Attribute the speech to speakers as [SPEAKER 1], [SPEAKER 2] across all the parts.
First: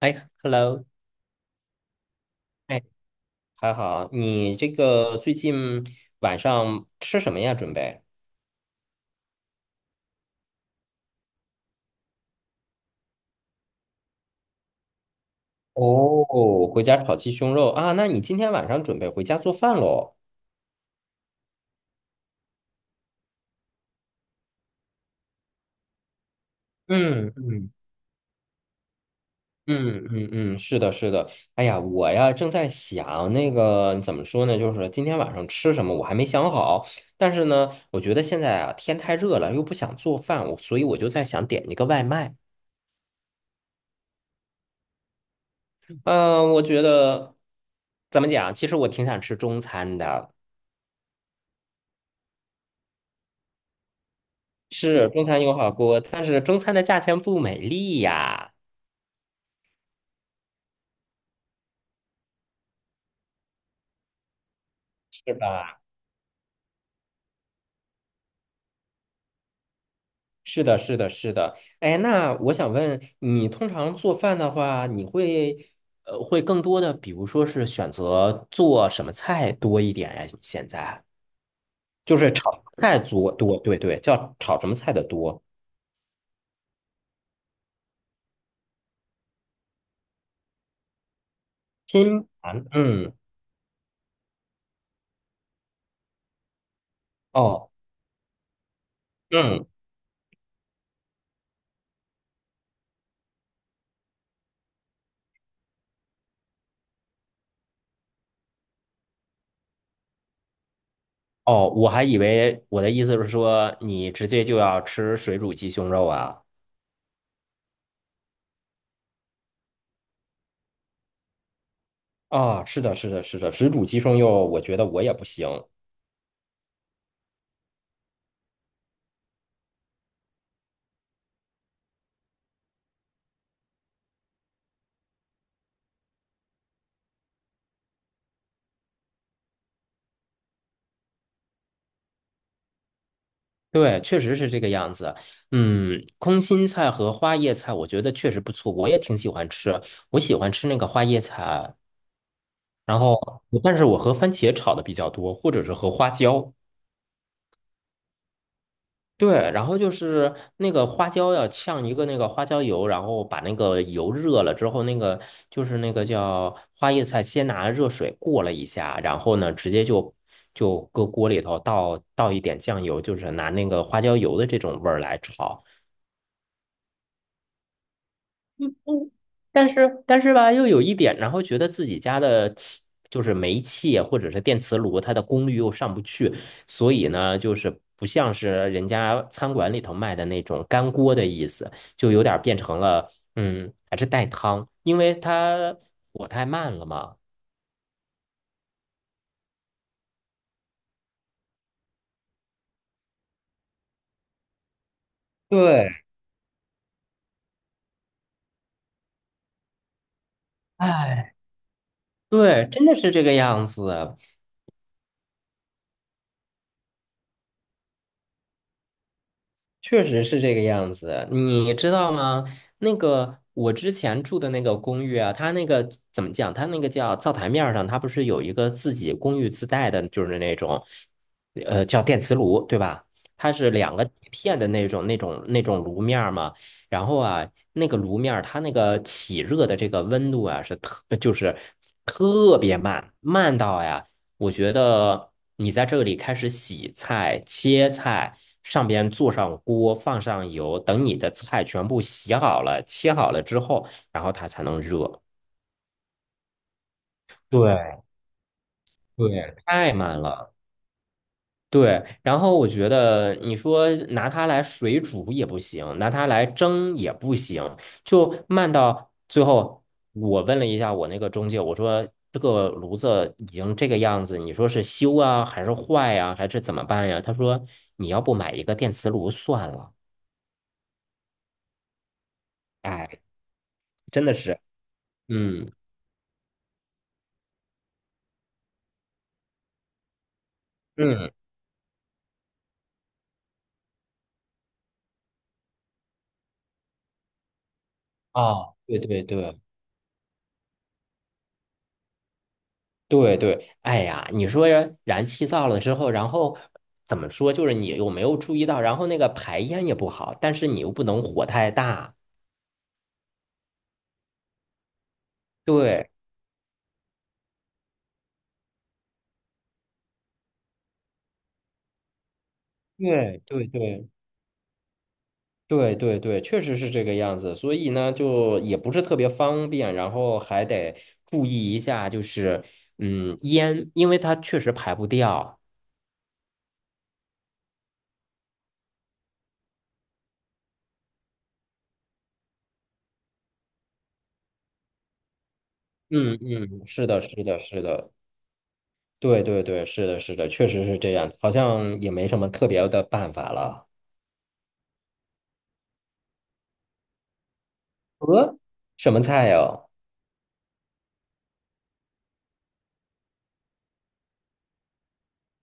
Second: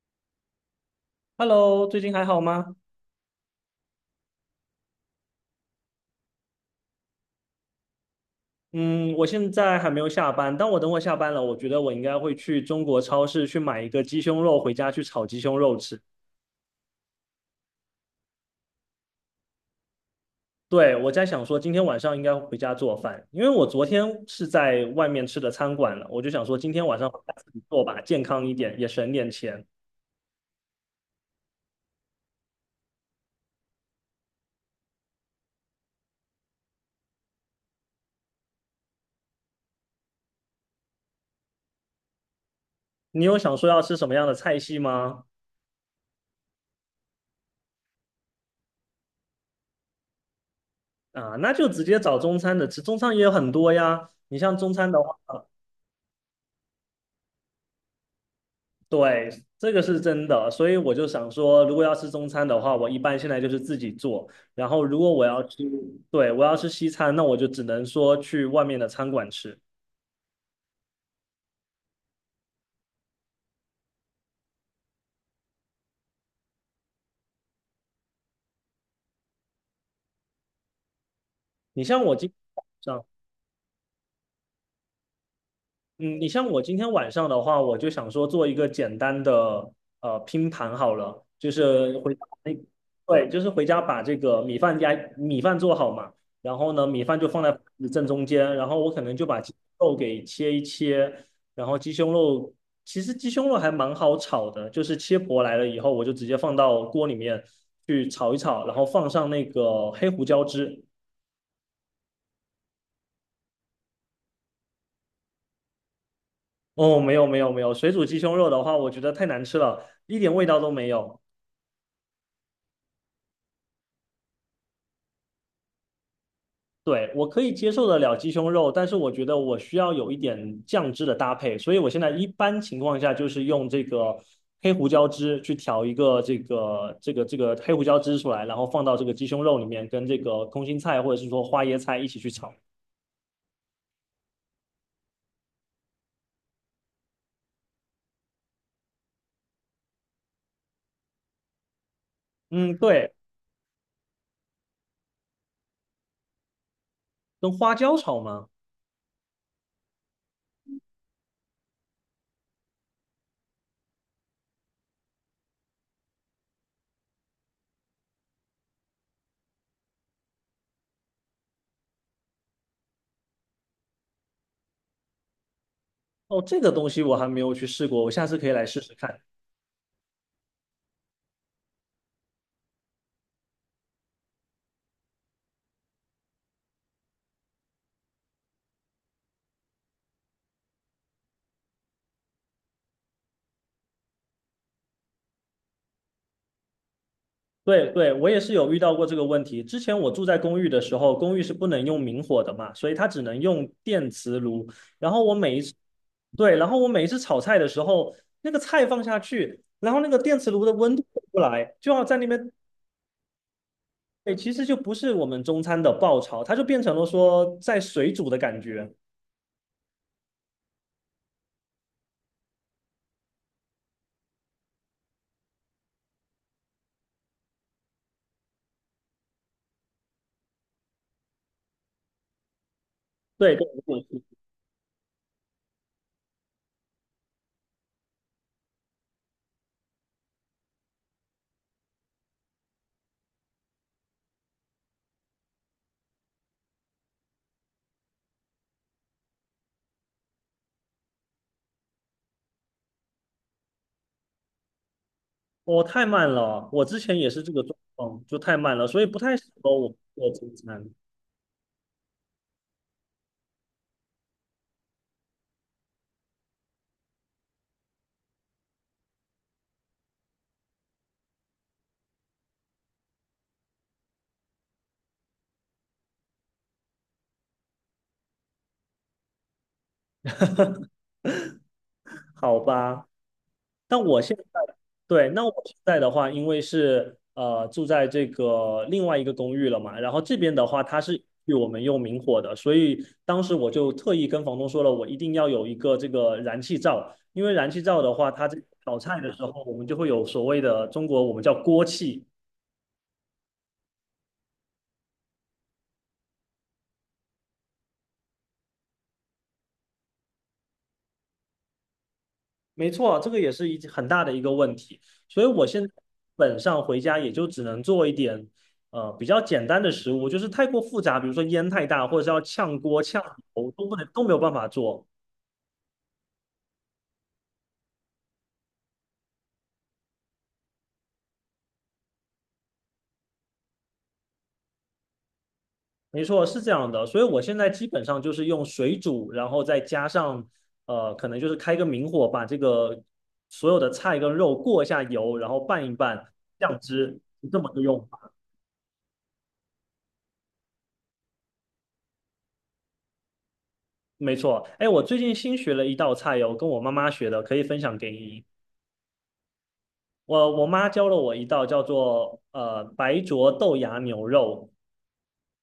[SPEAKER 1] 哎，hello，
[SPEAKER 2] Hello，最近还好吗？
[SPEAKER 1] 哎，还好，你这个最近晚上吃什么呀？准备？
[SPEAKER 2] 嗯，我现在还没有下班，但我等会下班了，我觉得我应该会去中国超市去买一个鸡胸肉回家去炒鸡胸肉吃。
[SPEAKER 1] 哦，回家炒鸡胸肉啊？那你今天晚上准备回家做饭喽？
[SPEAKER 2] 对，我在想说今天晚上应该回家做饭，因为我昨天是在外面吃的餐馆了，我就想说今天晚上回
[SPEAKER 1] 嗯
[SPEAKER 2] 家自己
[SPEAKER 1] 嗯
[SPEAKER 2] 做吧，健康一点，也省点钱。
[SPEAKER 1] 嗯嗯嗯，是的，是的。哎呀，我呀正在想那个怎么说呢，就是今天晚上吃什么，我还没想好。但是呢，我觉得现在啊天太热了，又不想做饭，所以我就在想点一个外卖。
[SPEAKER 2] 你有想说要吃什么样的菜系吗？
[SPEAKER 1] 嗯、我觉得怎么讲？其实我挺想吃中餐的。
[SPEAKER 2] 啊，那就直接找中餐的吃，中餐也有很多呀。你像中餐的
[SPEAKER 1] 是
[SPEAKER 2] 话。
[SPEAKER 1] 中餐有好锅，但是中餐的价钱不美丽呀，
[SPEAKER 2] 对，这个是真的，所以我就想说，如果要吃中餐的话，我一般现在就是自己做。然后，如果我
[SPEAKER 1] 是
[SPEAKER 2] 要吃，
[SPEAKER 1] 吧？
[SPEAKER 2] 对，我要吃西餐，那我就只能说去外面的餐馆吃。
[SPEAKER 1] 是的，是的，是的。哎，那我想问你，通常做饭的话，你会更多的，比如说是选择做什么菜多一点呀？现在
[SPEAKER 2] 你像我
[SPEAKER 1] 就
[SPEAKER 2] 今
[SPEAKER 1] 是
[SPEAKER 2] 天
[SPEAKER 1] 炒
[SPEAKER 2] 晚
[SPEAKER 1] 菜多多，对对，叫炒什么菜的多？
[SPEAKER 2] 嗯，你像我今天晚上的话，我就想说做一个简单的拼盘好了，就是回家
[SPEAKER 1] 拼
[SPEAKER 2] 那
[SPEAKER 1] 盘，嗯，
[SPEAKER 2] 对，就是回家把这个米饭加做好嘛，然后呢米饭就放在
[SPEAKER 1] 哦，
[SPEAKER 2] 正中间，然后我可能就把鸡
[SPEAKER 1] 嗯，
[SPEAKER 2] 肉给切一切，然后鸡胸肉其实鸡胸肉还蛮好炒的，就是切薄来了以后，我就直接放到锅里面去炒一炒，然后放上那个黑胡椒汁。
[SPEAKER 1] 哦，我还以为我的意思是说，你直接就要吃水煮鸡胸肉啊。
[SPEAKER 2] 哦，没有没有没有，水煮鸡胸肉的话，我觉得太难吃了，一点味道都没有。
[SPEAKER 1] 啊，是的，是的，是的，水煮鸡胸肉，我觉得我也不行。
[SPEAKER 2] 对，我可以接受得了鸡胸肉，但是我觉得我需要有一点酱汁的搭配，所以我现在一般情况下就是用这个黑胡椒汁去调一个这个黑胡椒汁出来，然后放到这个鸡胸肉里面，跟这个空心菜或者是说花椰菜一起去炒。
[SPEAKER 1] 对，确实是这个样子。嗯，空心菜和花叶菜，我觉得确实不错，我也挺喜欢吃。我喜欢吃那个花叶菜，
[SPEAKER 2] 嗯，
[SPEAKER 1] 然
[SPEAKER 2] 对，
[SPEAKER 1] 后，但是我和番茄炒的比较多，或者是和花椒。
[SPEAKER 2] 跟花椒炒吗？
[SPEAKER 1] 对，然后就是那个花椒要呛一个那个花椒油，然后把那个油热了之后，那个就是那个叫花椰菜，先拿热水过了一下，然后呢，直接就搁锅里头倒一点酱油，就是拿那个花椒油的这种味儿来炒，
[SPEAKER 2] 哦，这个东西我还没有去试过，我下次可以来试试
[SPEAKER 1] 嗯，
[SPEAKER 2] 看。
[SPEAKER 1] 但是吧，又有一点，然后觉得自己家的气就是煤气啊或者是电磁炉，它的功率又上不去，所以呢，就是不像是人家餐馆里头卖的那种干锅的意思，就有点变成了还是带汤，因为它火太慢了嘛。
[SPEAKER 2] 对对，我也是有遇到过这个问题。之前我住在公寓的时候，公寓是不能用明火的嘛，所以它只能用电磁炉。然后我每一次，
[SPEAKER 1] 对，
[SPEAKER 2] 对，然后我每一次炒菜的时候，那个菜放下去，然后那个电磁炉的温度出
[SPEAKER 1] 哎，
[SPEAKER 2] 不来，就要在那边，
[SPEAKER 1] 对，真的是这个样子。
[SPEAKER 2] 对，其实就不是我们中餐的爆炒，它就变成了说在水煮的感觉。
[SPEAKER 1] 确实是这个样子，你知道吗？那个我之前住的那个公寓啊，它那个怎么讲？它那个叫灶台面儿上，它不是有一个自己公寓自带的，就是那种，叫电磁炉，对吧？它
[SPEAKER 2] 对对
[SPEAKER 1] 是两个铁
[SPEAKER 2] 对，
[SPEAKER 1] 片的那种炉面儿嘛。然后啊，那个炉面儿它那个起热的这个温度啊，是特就是特别慢，慢到呀。我觉得你在这里开始洗菜、切菜，上边做上锅，放上油，等你的菜全部洗好了、切好了之后，然后它才能热。
[SPEAKER 2] 我太慢了，我之前也是这个状
[SPEAKER 1] 对
[SPEAKER 2] 况，就太慢了，所以不太适
[SPEAKER 1] 对，
[SPEAKER 2] 合
[SPEAKER 1] 太
[SPEAKER 2] 我
[SPEAKER 1] 慢
[SPEAKER 2] 做
[SPEAKER 1] 了。
[SPEAKER 2] 中餐。
[SPEAKER 1] 对，然后我觉得你说拿它来水煮也不行，拿它来蒸也不行，就慢到最后。我问了一下我那个中介，我说这个炉子已经这个样子，你说是修啊，还是坏呀、还是怎么办呀？他说你要不买一个电磁炉算了。
[SPEAKER 2] 好吧，
[SPEAKER 1] 哎，
[SPEAKER 2] 那我
[SPEAKER 1] 真的
[SPEAKER 2] 现在，
[SPEAKER 1] 是，
[SPEAKER 2] 对，那我
[SPEAKER 1] 嗯
[SPEAKER 2] 现在的话，因为是住在这个另外一个公寓了嘛，然后这边的话，它是
[SPEAKER 1] 嗯，
[SPEAKER 2] 与我们用明火的，所以当时我就特意跟房东说了，我一定要有一个这个燃气灶，因为燃气灶的话，它这个
[SPEAKER 1] 啊，
[SPEAKER 2] 炒
[SPEAKER 1] 对
[SPEAKER 2] 菜
[SPEAKER 1] 对
[SPEAKER 2] 的时
[SPEAKER 1] 对。
[SPEAKER 2] 候，我们就会有所谓的中国我们叫锅气，
[SPEAKER 1] 对对，哎呀，你说燃气灶了之后，然后怎么说？就是你有没有注意到，然后那个排烟也不好，但是你又不能火太大。
[SPEAKER 2] 没错，这个也是一很大的一个问题，所以我现在基
[SPEAKER 1] 对
[SPEAKER 2] 本上回家也就只能做一点，比较简单的食物，就是太过复杂，比如说烟太大，或者是要炝锅、炝
[SPEAKER 1] 对对
[SPEAKER 2] 油，都不能
[SPEAKER 1] 对
[SPEAKER 2] 都没有办法做。
[SPEAKER 1] 对对对，确实是这个样子。所以呢，就也不是特别方便，然后还得注意一下，就是烟，因为它确实排不掉。
[SPEAKER 2] 没错，是这样的，所以我现在基本上就是用水煮，然后再加上，可能就是开个明火，把这个所有的菜跟肉过一下油，然后拌一拌，
[SPEAKER 1] 嗯
[SPEAKER 2] 酱
[SPEAKER 1] 嗯，是
[SPEAKER 2] 汁，
[SPEAKER 1] 的，是
[SPEAKER 2] 是这
[SPEAKER 1] 的，
[SPEAKER 2] 么个
[SPEAKER 1] 是
[SPEAKER 2] 用
[SPEAKER 1] 的，
[SPEAKER 2] 法。
[SPEAKER 1] 对对对，是的，是的，确实是这样，好像也没什么特别的办法了。
[SPEAKER 2] 没错，哎，我最近新学了一道菜哟，跟我妈妈学的，可以分享给你。
[SPEAKER 1] 呃，什么菜呀？
[SPEAKER 2] 我妈教了我一道叫做白灼豆芽牛肉，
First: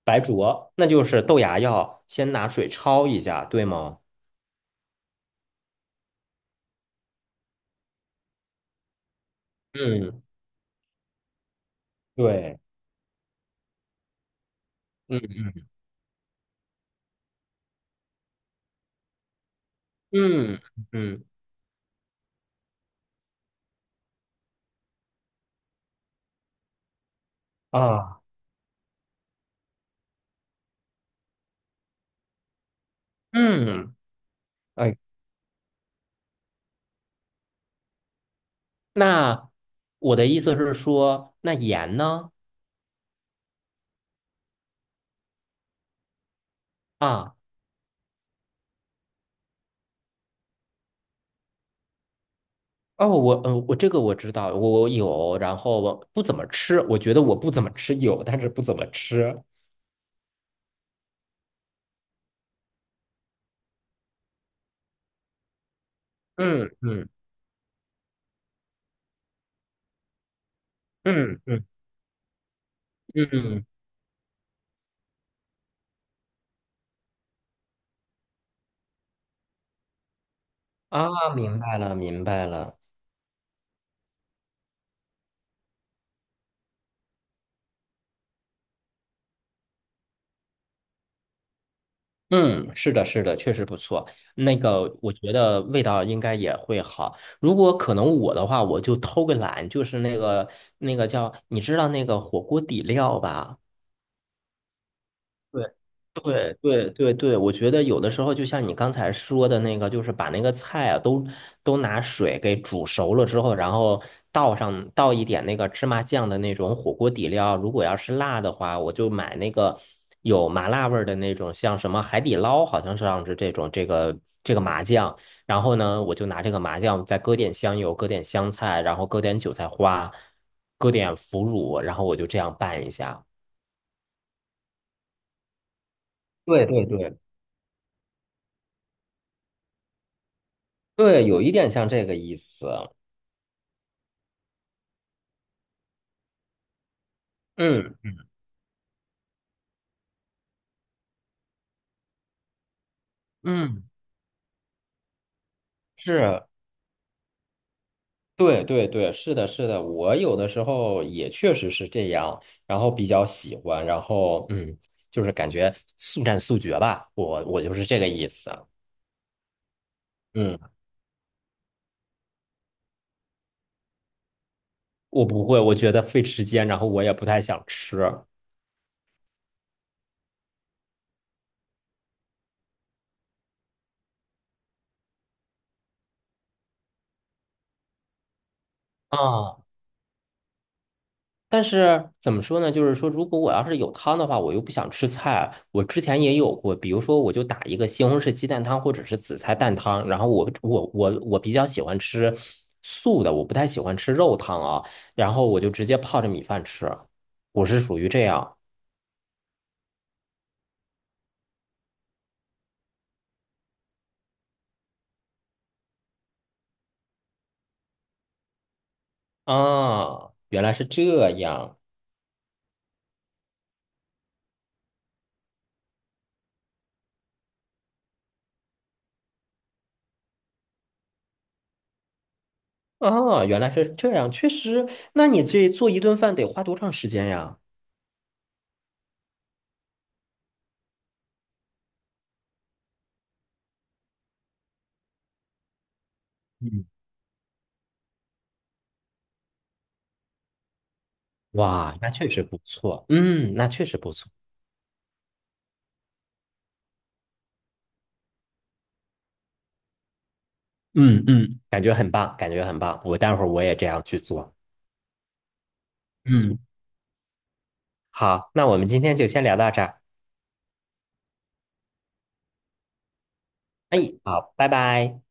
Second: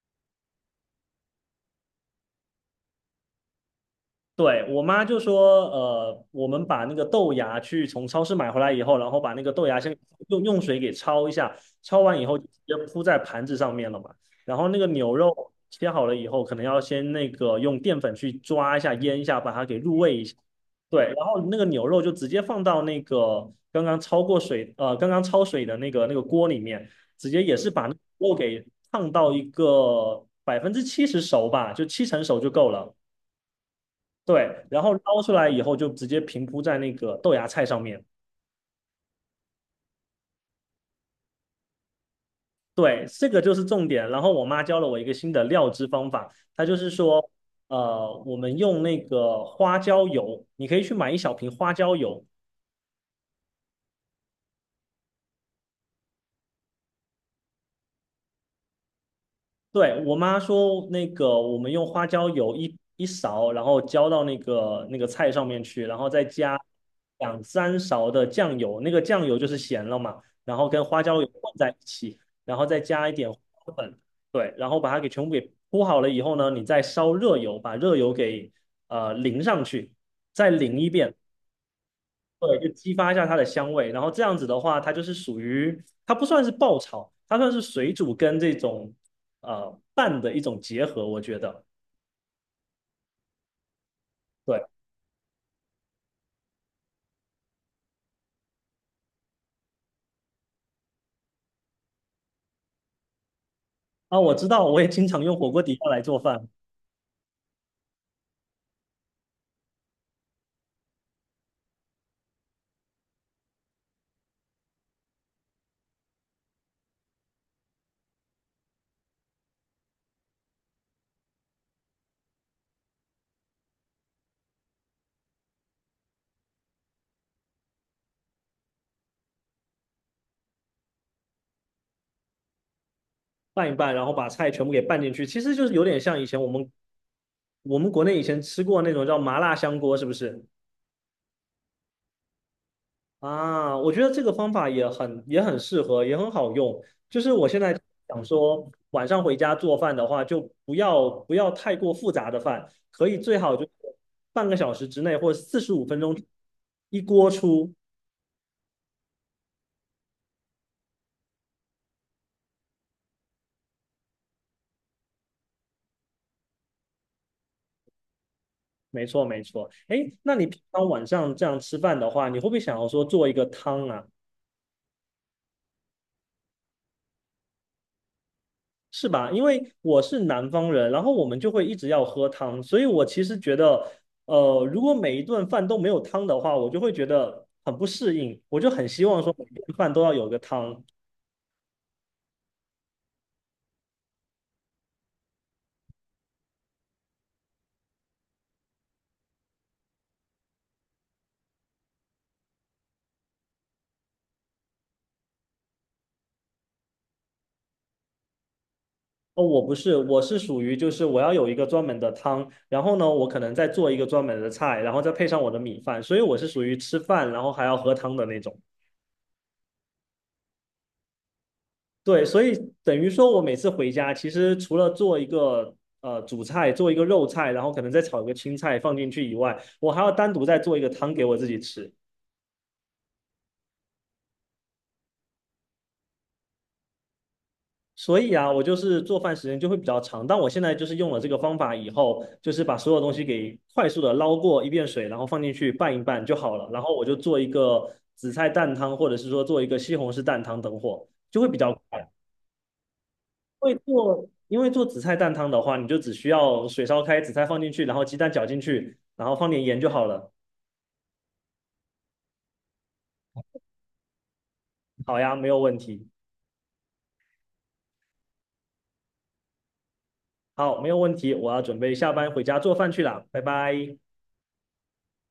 [SPEAKER 1] 白灼，那就是豆芽要先拿水焯一下，对吗？
[SPEAKER 2] 对，我妈就说，我们把那个豆芽去从超市买回来以后，然后把那个豆芽先
[SPEAKER 1] 嗯，
[SPEAKER 2] 用水给焯一下，焯完以后就直
[SPEAKER 1] 对，
[SPEAKER 2] 接铺在盘子上面了嘛。然后那个牛
[SPEAKER 1] 嗯
[SPEAKER 2] 肉切好了以后，可能要先那个用淀粉去抓一下、腌一下，把它给入味一下。
[SPEAKER 1] 嗯
[SPEAKER 2] 对，
[SPEAKER 1] 嗯
[SPEAKER 2] 然后那个牛肉就直接放到那个刚刚焯过水，刚刚焯水的那个锅里面，直接也是把那个
[SPEAKER 1] 啊，
[SPEAKER 2] 肉给烫到一个70%熟吧，就七成熟就够了。
[SPEAKER 1] 嗯，
[SPEAKER 2] 对，然后
[SPEAKER 1] 哎，
[SPEAKER 2] 捞出来以后就直接平铺在那个豆芽菜上面。
[SPEAKER 1] 那我的意思是说，那盐呢？
[SPEAKER 2] 对，这个就是重点。然后我妈教了我一个新的料汁方法，她就是说，
[SPEAKER 1] 啊，
[SPEAKER 2] 我们用那个花椒油，你可以去买一小瓶花椒油，
[SPEAKER 1] 哦，我嗯，呃我这个我知道，我有，然后我不怎么吃，我觉得我不怎么吃有，但是不怎么吃。
[SPEAKER 2] 对，我妈说，那个我们用花椒油一勺，然后浇到那个菜上面去，然后再加
[SPEAKER 1] 嗯嗯
[SPEAKER 2] 两三勺的酱油，那个酱油就是咸了嘛，然后跟花椒油
[SPEAKER 1] 嗯
[SPEAKER 2] 混
[SPEAKER 1] 嗯
[SPEAKER 2] 在一起，然后再加一点花
[SPEAKER 1] 嗯，
[SPEAKER 2] 椒粉，对，然后把它给全部给铺好了以后呢，你再烧热油，把热油给淋上去，再淋一遍，
[SPEAKER 1] 啊，明白了，明白
[SPEAKER 2] 对，就
[SPEAKER 1] 了。
[SPEAKER 2] 激发一下它的香味。然后这样子的话，它就是属于它不算是爆炒，它算是水煮跟这种拌的一种结合，我觉得。
[SPEAKER 1] 嗯，是的，是的，确实不错。那
[SPEAKER 2] 对
[SPEAKER 1] 个，我觉得味道应该也会好。如果可能，我的话，我就偷个懒，就是那个叫，你知道那个火锅底料吧？
[SPEAKER 2] 啊，我知道，我也经常用火锅
[SPEAKER 1] 对
[SPEAKER 2] 底料来做饭，
[SPEAKER 1] 对对对对，我觉得有的时候就像你刚才说的那个，就是把那个菜啊都拿水给煮熟了之后，然后倒一点那个芝麻酱的那种火锅底料。如果要是辣的话，我就买那个有麻辣味儿的那种，像什么海底捞，好像是这种这个麻酱。然后呢，我就拿这个麻酱再搁点香油，搁点香菜，然后搁点韭菜花，搁点腐乳，然后我就这样拌一下。
[SPEAKER 2] 拌一拌，然后把菜全部给拌进去，其实就是有点像以前我
[SPEAKER 1] 对
[SPEAKER 2] 们
[SPEAKER 1] 对对
[SPEAKER 2] 我们国内以前吃过那种叫麻辣香锅，是不是？
[SPEAKER 1] 对，有一点像这个意思。
[SPEAKER 2] 啊，我觉得这个方法也很适合，也很好用。就是我现在
[SPEAKER 1] 嗯
[SPEAKER 2] 想说，晚上回家做饭的话，就不要太过复杂的饭，可以最好就是
[SPEAKER 1] 嗯，
[SPEAKER 2] 半个小时之内或45分钟
[SPEAKER 1] 是，
[SPEAKER 2] 一锅出。
[SPEAKER 1] 对对对，是的，是的，我有的时候也确实是这样，然后比较喜欢，然后就是感觉速战速决吧，我就是这个意思。
[SPEAKER 2] 没错，没错。哎，那你
[SPEAKER 1] 嗯，
[SPEAKER 2] 平常晚上这样吃饭的话，你会不会想要说做一个汤啊？
[SPEAKER 1] 我不会，我觉得费时间，然后我也不太想吃。
[SPEAKER 2] 是吧？因为我是南方人，然后我们就会一直要喝汤，所以我其实觉得，如果每一顿饭都没有汤的话，我就会觉得很不适应，我就很希望说每
[SPEAKER 1] 啊。
[SPEAKER 2] 顿饭都要有个汤。
[SPEAKER 1] 但是怎么说呢？就是说，如果我要是有汤的话，我又不想吃菜。我之前也有过，比如说，我就打一个西红柿鸡蛋汤或者是紫菜蛋汤。然后我比较喜欢吃素的，我不太喜欢吃肉汤啊。然后我就直接泡着米饭吃，我是属于这样
[SPEAKER 2] 哦，我不是，我是属于就是我要有一个专门的汤，然后呢，我可能再做一个专门的菜，然后再配上我的米饭，所以我是属于吃饭然后还要喝汤的那种。
[SPEAKER 1] 啊。原来是这样
[SPEAKER 2] 对，所以等于说我每次回家，其实除了做一个主菜，做一个肉菜，然后可能再炒一个青菜放进去以外，我还要单独再做一个汤给我自己吃。
[SPEAKER 1] 啊，原来是这样，确实。那你这做一顿饭得花多长时间呀？
[SPEAKER 2] 所以啊，我就是做饭时间就会比较长。但我现在就是用了这个方法以后，就是把所有东西给快速的捞过一遍水，然后放进去拌一拌就好了。然
[SPEAKER 1] 嗯，
[SPEAKER 2] 后我就做一个紫菜蛋汤，或者是说做一个西红柿蛋汤等火，就会比较
[SPEAKER 1] 哇，
[SPEAKER 2] 快。
[SPEAKER 1] 那确实不错。嗯，那
[SPEAKER 2] 会
[SPEAKER 1] 确实不
[SPEAKER 2] 做，
[SPEAKER 1] 错。
[SPEAKER 2] 因为做紫菜蛋汤的话，你就只需要水烧开，紫菜放进去，然后鸡蛋搅进去，然后放点盐就好了。
[SPEAKER 1] 嗯嗯感觉很棒，感觉很棒。我待会儿我也这样去做。
[SPEAKER 2] 好呀，没有问题。
[SPEAKER 1] 嗯，好，那我们今天就先聊到这儿。
[SPEAKER 2] 好，没有问题，我要准备下班回家做饭去了，拜拜。
[SPEAKER 1] 哎，好，拜拜。